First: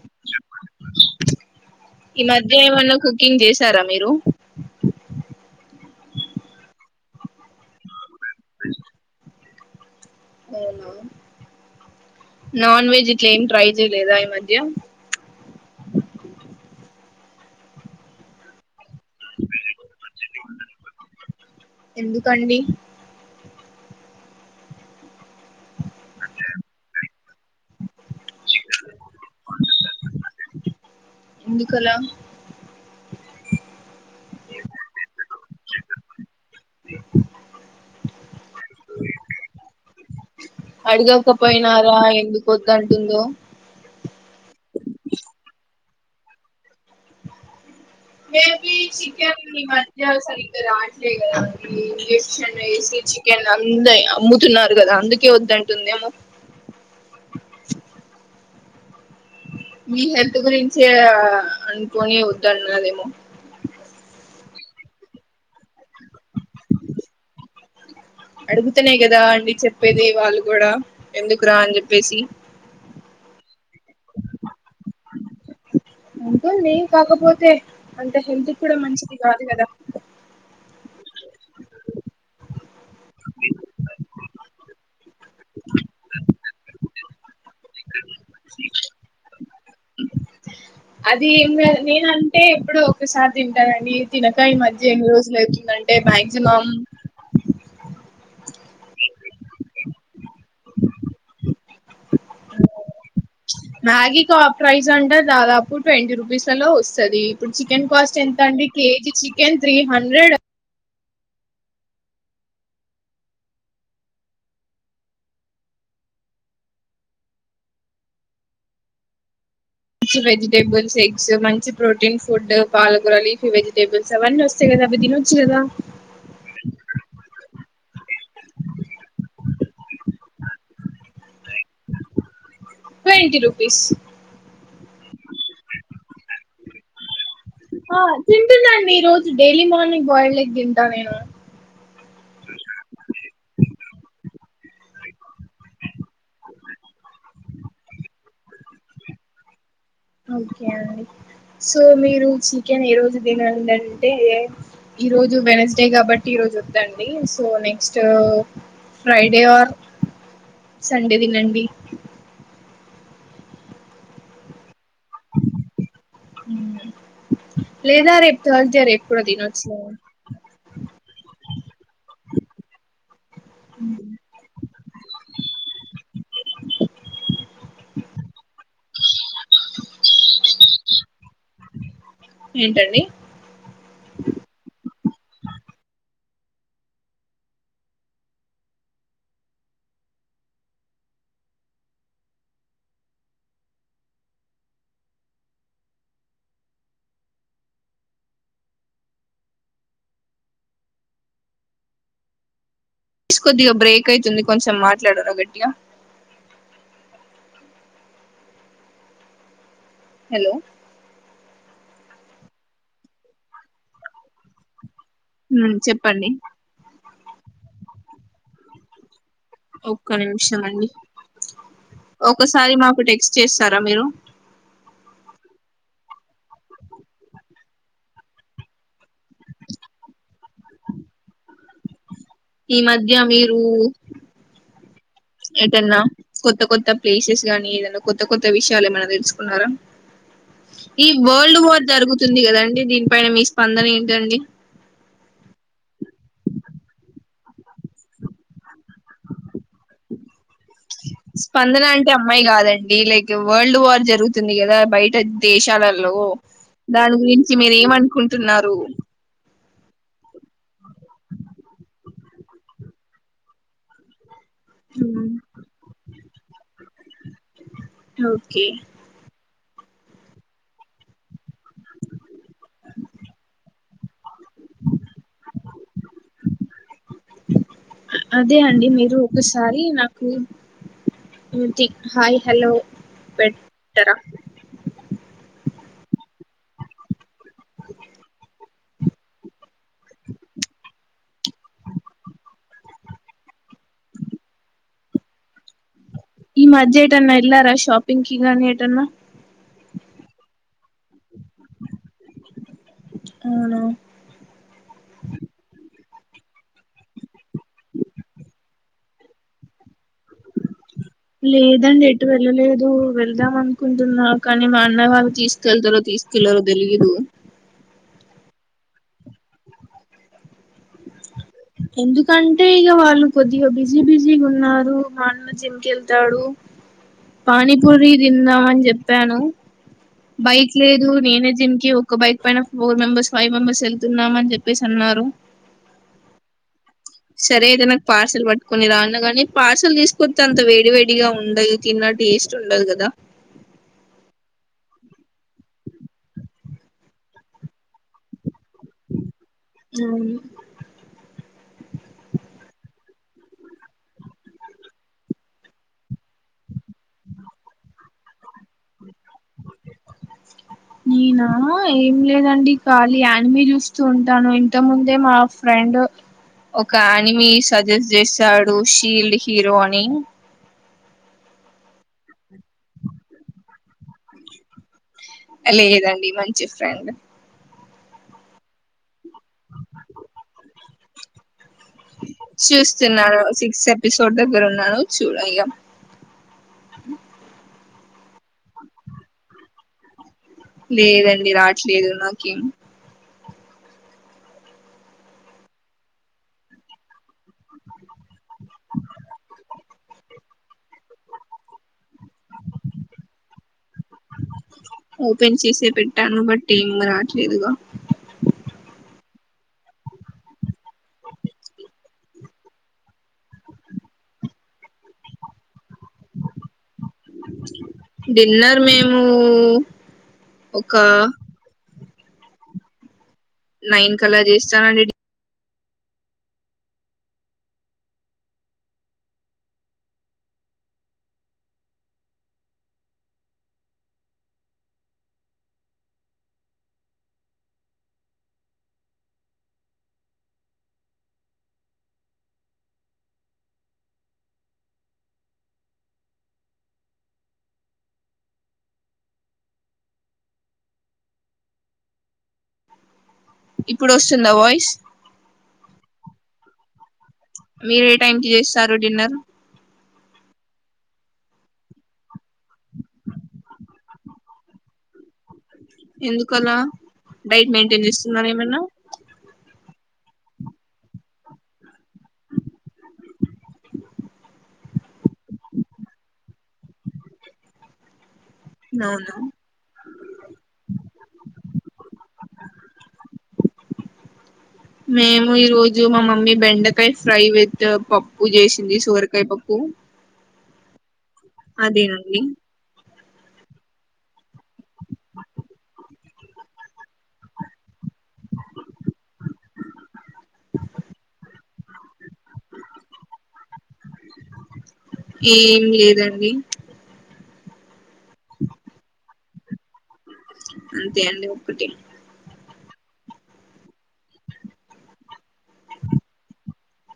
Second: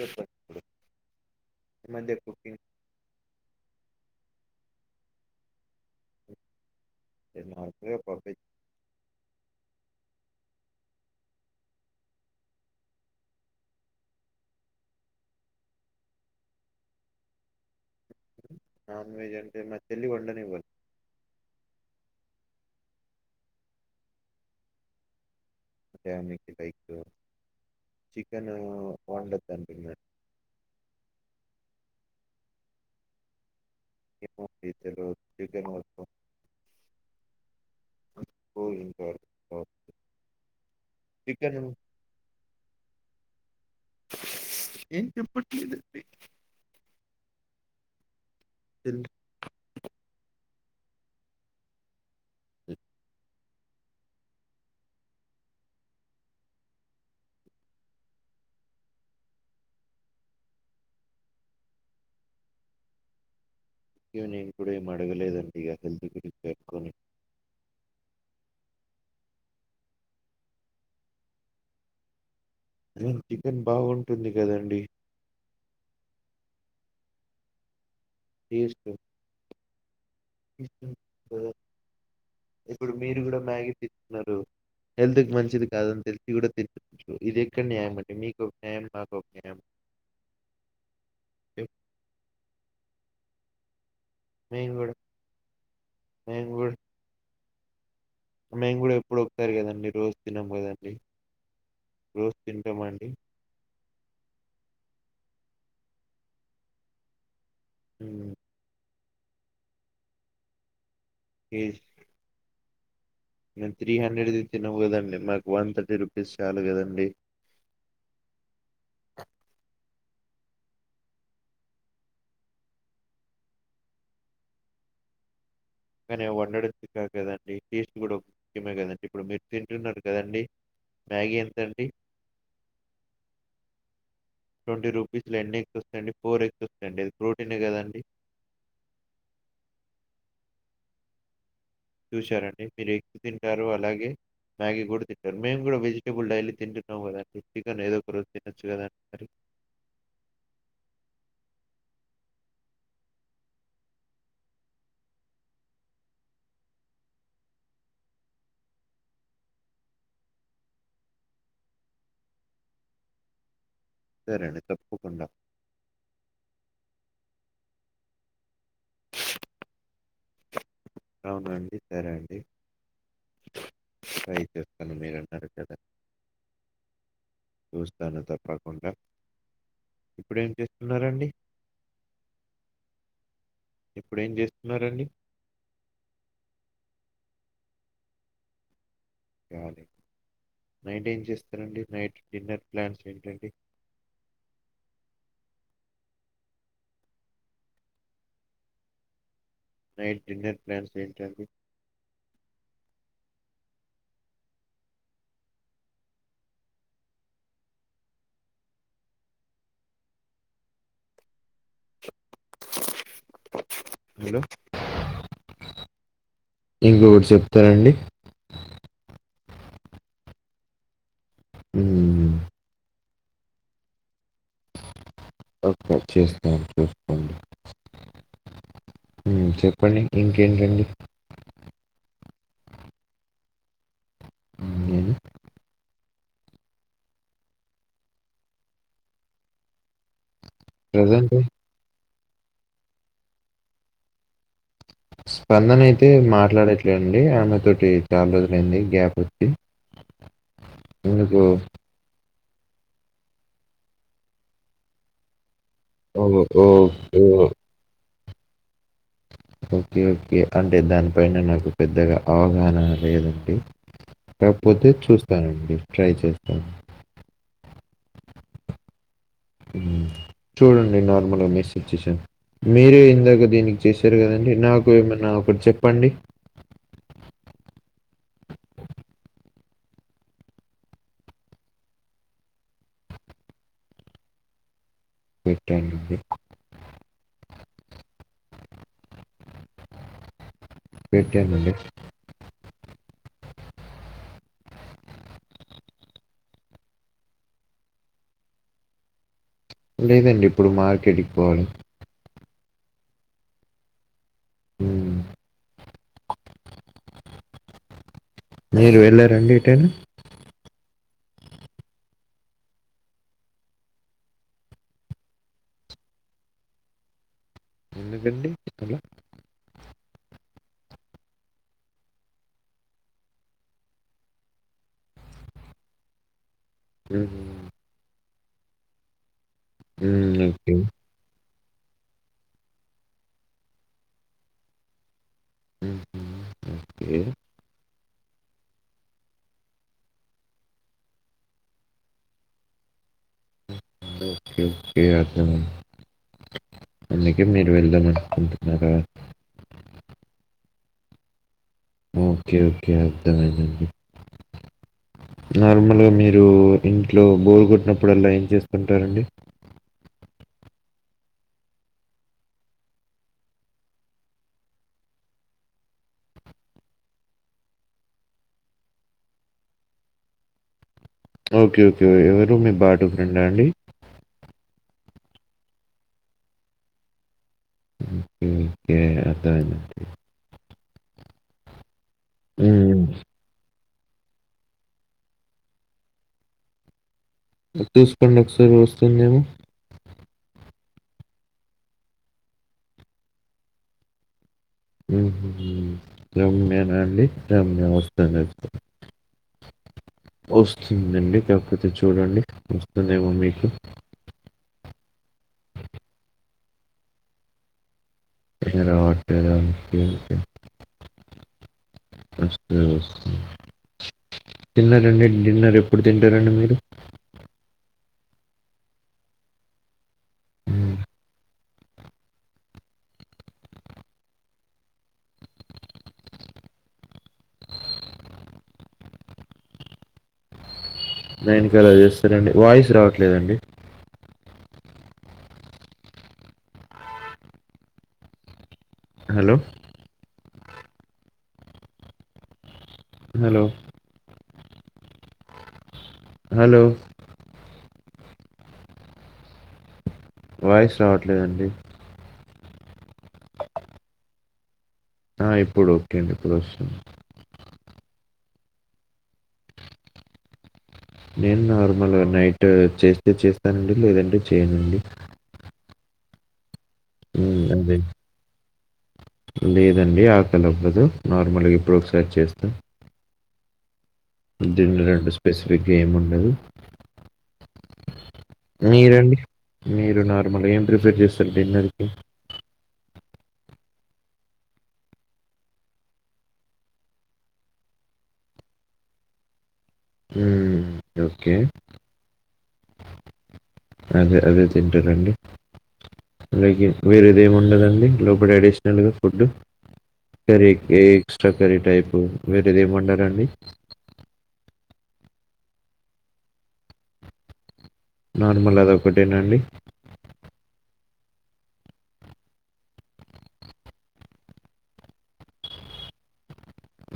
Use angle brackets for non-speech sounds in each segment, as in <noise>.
చెప్పండి. ఈ మధ్య ఏమన్నా కుకింగ్ చేసారా మీరు నాకు ఒకబ్బాయి అవునా నాన్ వెజ్ ఇట్లా ఏమి ట్రై చెయలేదా ఈ మధ్య నాన్ వెజ్ అంటే మా చెల్లి వండనివ్వదు ఎందుకండి ఐతే అకి కై చికన్ వండుద్దండి ఎందుకలా ఏమో అని తెలువదు <unintelligible> అడుగక పోయినారా ఎందుకో వద్దంటుందో ఏం చెప్పట్లేదండి మేబీ చికెన్ ఈమధ్య ఓసారి రాట్లే కదా ఇంక్షన్ వేసి చికెన్ అంద అమ్ముతున్నారు కదా అందుకే వద్దంటుందేమో మీ హెల్త్ గురించే అనుకుని వద్దన్నాదేమో ఇక నేను ఇప్పుడేం అడగలేదండి ఇగ హెల్త్ గురించి పెట్టుకొని అడుగుతనే కదా అండి చెప్పేది వాళ్ళు కూడా ఎందుకురా అని చెప్పేసి టిఫిన్ బాగుంటుంది కదండి ఉంటుంది కాకపోతే అంటే హెల్త్ కూడా టేస్ట్ మంచిది కాదు కదా ఇప్పుడు మీరు కూడా మ్యాగీ తింటున్నారు హెల్త్ మంచిది కాదని తెలిసి కూడా తింటున్న రు ఇదెక్కడి న్యాయం అండి మీకొక న్యాయం మాకో న్యాయం అది ఏం లేదు నేనంటే ఎప్పుడో ఒకసారి తింటా అండి తినకా ఈ మేము కూడా మధ్య ఎన్ని రోజులు అవుతుందంటే మేము మాక్సిమం కూడా మేము గూడా ఎప్పుడు ఒకసారి కదండి రోజ్ తినం కదండీ మ్యాగి టాప్ ప్రైస్ అంటే దాదాపు ట్వంటీ రూపీస్లలో వస్తుంది ఇప్పుడు చికెన్ కాస్ట్ మ్మ్. ఎంత అండి KG chicken three hundred KG నేను త్రీ హండ్రెడ్ది తినను కదండి మాకు వన్ థర్టీ రూపీస్ చాలు కదండి మంచి వెజిటేబుల్స్ ఎగ్స్ మంచి ప్రోటీన్ ఫుడ్ పాలకూర లీఫ్ వెజిటేబుల్స్ అవన్నీ వస్తాయి కదా అవి తినొచ్చు కదా కానీ అవ్వండడం చికాకు కదండి టీస్ట్ కూడా ముఖ్యమే కదండి ఇప్పుడు మిరు తింటున్నారు కదండి మ్యాగీ ఎంతండి ట్వంటీ రూపీస్ ట్వంటీ రూపీస్ లో ఎన్ని ఎగ్స్ వస్తాయండి ఫోర్ ఎగ్స్ వస్తాయండి ప్రోటీనే కదండి ఆ తింటున్నాండి ఈ రోజు డైలీ మార్నింగ్ బాయిల్డ్ ఎగ్ నేను చూశారండి మీరు ఎగ్ తింటారు అలాగే మ్యాగీ కూడా తింటారు మేము కూడా వెజిటేబుల్ డైలీ తింటున్నాం కదండి చికెన్ ఏదో ఒక రోజు తినొచ్చు కదా మరి ఓకే అండి సో మీరు చికెన్ ఏ రోజు తినండి అంటే ఈరోజు వెనస్డే కాబట్టి ఈరోజు వద్దండి so next Friday or Sunday తినండి సరే అండి తప్ప కుండ లేదా రేపు తర్స్డే రేపు కూడా తినచ్చులే అవున అండి సరే అండి ట్రై చేస్తాను మీరు అన్నారు కదా చూస్తాను తప్పకుండా ఇప్పుడు ఏం చేస్తున్నారండి ఏంటండి ఇప్పుడేం చేస్తున్నరండి కావాలి నైట్ ఏం చేస్తరండి నైట్ డిన్నర్ ప్లాన్స్ ఏంటండి నైట్ డిన్నర్ ప్లాన్స్ ఏంటండీ ప్లీస్ కొద్దిగా బ్రేక్ అయితుంది కొంచెం మాట్లాడరా గట్టిగా హలో హలో ఉమ్ చెప్పండి ఇంకకటి చెప్తారండి ఒక్క నిమిషం అండి హ్మ్. ఒకసారి మాకు టెక్స్ట్ చేస్తారా మీరు ఓకే చేస్తాను చూసుకోండి ఉమ్మ్ చెప్పండి ఇంకేంటండి ఈ మధ్య మీరు మ్మ్, నేను ఏదన్నా కొత్త కొత్త ప్లేసెస్ గానీ ఏదైనా కొత్త కొత్త విషయాలు ఏమైన తెలుసుకున్నారా ఈ ప్రజెంట్ వరల్డ్ వార్ జరుగుతు తుంది కదండి దీనిపైన మీ స్పందన ఏంటండి స్పందన అయితే మాట్లాడట్లే అండి ఆమె తోటి చాలా రోజులుయింది. గ్యాపొచ్చి స్పందన అంటే అ అమ్మాయి కాదండి లైక్ వరల్డ్ వార్ జరుగుతుంది కదా బయట దేశాలలో ఓ ఓ దాని ఓ గురించి మీరు ఏమనుకుంట తున్నారు ఓకే ఓకే అంటే దానిపైన నాకు పెద్దగా అవగాహన లేదండి కాకపోతే చూస్తానండి ట్రై చేస్తాను ఓకే చూడండి నార్మల్గా మెసేజ్ చేశాను మీరే ఇందాక దీనికి చేశారు కదండి నాకు ఏమనా ఒకటి చెప్పండి అదే అండి మీరు ఒకసారి నాకు హాయ్ హలో పెట్టరా పెట్టానండి వెయిట్ చేయండి నెక్స్ట్ ఈ మధ్య ఏటన్నా ఎల్లారా షాపింగ్ కి గాని ఏటన్నా లేదండి ఇప్పుడు మార్కెట్ కి పోవాలి అవునా ఉమ్మ్ మీరు వెళ్ళారండి ఎటైనా లేదండి ఎటు వెళ్ళలేదు వెళ్దాం అనుకుంటున్నా కానీ మా అన్నయ్య వాళ్ళు తీసుకెళ్తారో తీసుకెళ్లరో తెలియదు ఎందుకండి అల ఎందుకంటే ఇక వాళ్ళు కొద్దిగా బిజీ బిజీ గున్నారు మా అన్న జిమ్ కెళ్తాడు హుహు. పానీపూరి తిందామని చెప్పాను హ్మ్. ఓకే. బైక్ లేదు నేనే దీనికి ఒక బైక్ పైన ఫోర్ మెంబెర్స్, ఫైవ్ మెంబర్స్, వెళ్తున్నామని చెప్పేసి అన్నారు. హుహు. ఓకే. సరే ఏదన పార్సల్ పట్టుకొని రా అన్నగానీ పార్సల్ తీసుకొచ్చంతా వేడి వేడిగా ఉండయి తిన్న టేస్ట్ ఉండదు కదా. ఓకే ఓకే అర్థమైంది అందుకే మీరు వెళ్దమనుకుంటున్నారా? అవును ఓకే ఓకే అర్థమైందండి నార్మల్గా మీరు ఇంట్లో బోర్ కొట్టినప్పుడల్లా ఏం చేస్త్ తుటారండి. నేనా ఏం లేదండి ఖాళీ యానిమీ చూస్తూ ఉంటాను. ఇంత ముందే మా ఫ్రెండ్ ఒక యానిమీ సజెస్ట్ చేశాడు షీల్డ్ హీరో అని. ఓకే ఓకే ఎవరు మీ బాటు ఫ్రెండా అండి లేదండి మంచి ఫ్రెండ్ మ్మ్ మ్మ్ ఓకే అలాగే హ్మ్. చూస్తున్నారరా సిక్స్ ఎ పిసోడ్ దగ్గర ఉన్నాను చూడయ్యా చూసుకోండి ఒకసారి వస్తుందేమో లేదండి రాట్లేదు నాకేం హ్మ్ హు హు రమ్య నా అండి రమ్య వస్తుంది. వస్తుందండి కాకపోతే చూడండి వస్తుందేమో మీకు ఓపెన్ చేసే పెట్టాను బట్ ఏం రాట్లేదుగా అయినా రావట్లేదా ఓకే ఓకే వస్తది వస్తది తిన్నరండి డిన్నర్ ఎప్పుడు తింటరండి మీరు డిన్నర్ మేమూ హ్మ్. ఒకా నైన్ కలా చేస్తానండి నైన్ కలా చేస్తరండి వాయిస్ రావట్లేదండి. హలో హలో హలో వాయిస్ రావట్లేదండి ఇప్పుడు వస్తుందా వాయిస్ ఆ ఇప్పుడు ఓకే అండి ఇప్పుడు వస్తుంది. మీరు ఏ టైం కి చేస్తారు డిన్నర్? నేను నార్మల్ నైట్ చేస్తే చేస్తానండి, లేదంటే చేయనండి. ఎందుకలా హ్మ్. డైట్ అదే. మెయింటైన్ చేస్తున్నరా ఏమన్నా అండి ఆకలవ్వదు నార్మల్గా ఎప్పుడో ఒకసారి చేస్తా. డిన్నర్ అంటూ స్పెసిఫిక్ గా ఏంముండదు. అవునా మీరండి మీరు నార్మల్గా ఏం ప్రిఫర్ చేస్తరు డిన్నర్కి మేము ఈ రోజు మా మమ్మీ బెండకాయ ఫ్రై విత్ పప్పు చేసింది సోరకాయ పప్పు. హ్మ్ ఓకే. అదేనండి అదే అదే తింటారండి అలాగే వేరేది ఏమి ఉండదండి లోపల అడిషనల్గా ఫుడ్ కర్రీ ఏ ఎక్స్ట్రా కర్రీ టైపు వేరేది ఏమి వుండదాండి ఏం లేదండి నార్మల్ అది ఒకటేనాండి అంతే అండి ఒక్కటే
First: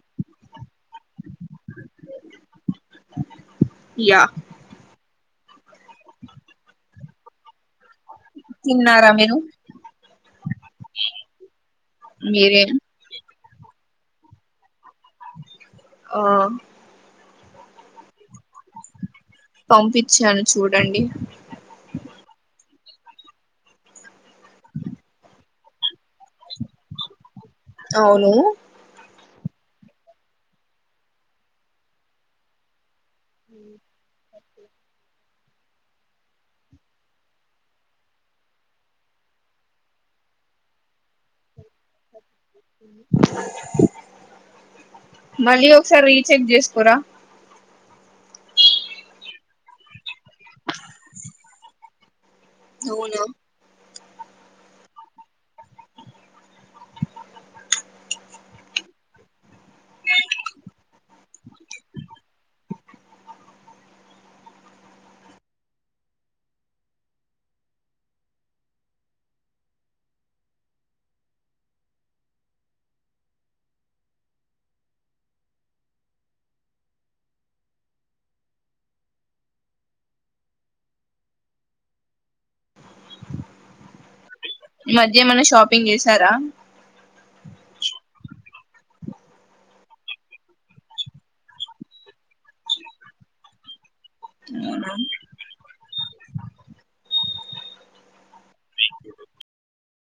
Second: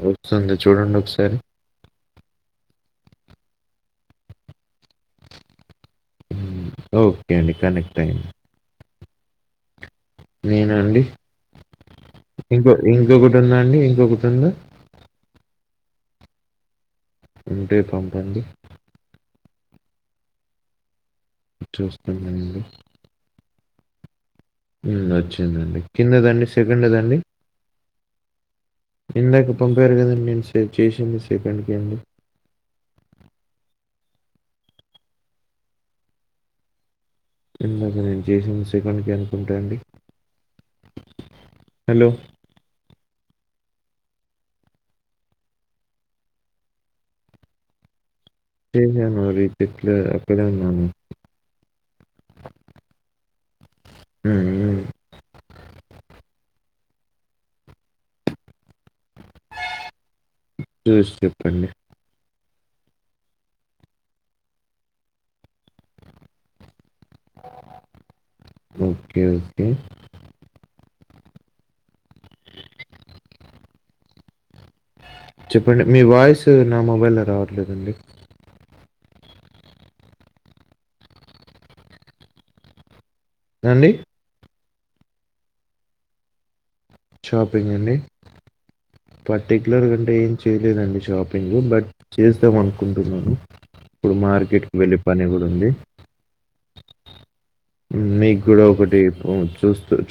వస్తుంది చూడండి ఒకసారి యా హ్మ్. ఓకే అండి కనెక్ట్ అయింది తిన్నారా మీరు నేను అండి మీరే ఇంకో ఇంకొక ఉంద అండి ఇంకొకటి ఉంద ఆ ఉంటే పంపండి పంపించాను చూడండి చూస్తున్నా అండి వచ్చిందండి కింద దండి సెకండ్దండి అవును ఇందాక పంపారు కదండి నేను సేవ చేసింది సెకండ్కి అండి ఓకే ఇందాక నేను చేసిన సెకండ్ కె అనుకుంటా అండి హలో మళ్ళీ ఒకసారి రీచెక్ చేసుకోరా చేసాను రీ చెక్ అక్కడే ఉన్నాను అవునా హ్మ్ హ్మ్ చూసి చెప్పండి ఓకే ఓకే చెప్పండి మీ వాయిస్ నా మొబైల్లో రావట్లేదండి అండి ఈ మధ్య ఏమన్నా షాపింగ్ చేసారా షాపింగ్ అండి పర్టిక్యులర్ గ అంటే ఏం చేయలేదండి షాపింగ్ బట్ చేద్దాం అనుకుంటున్నాను ఇప్పుడు మార్కెట్కి అవునా వెళ్ళే పని కూడా ఉంది మీకు కూడా ఒకటి చూస్తూ చూ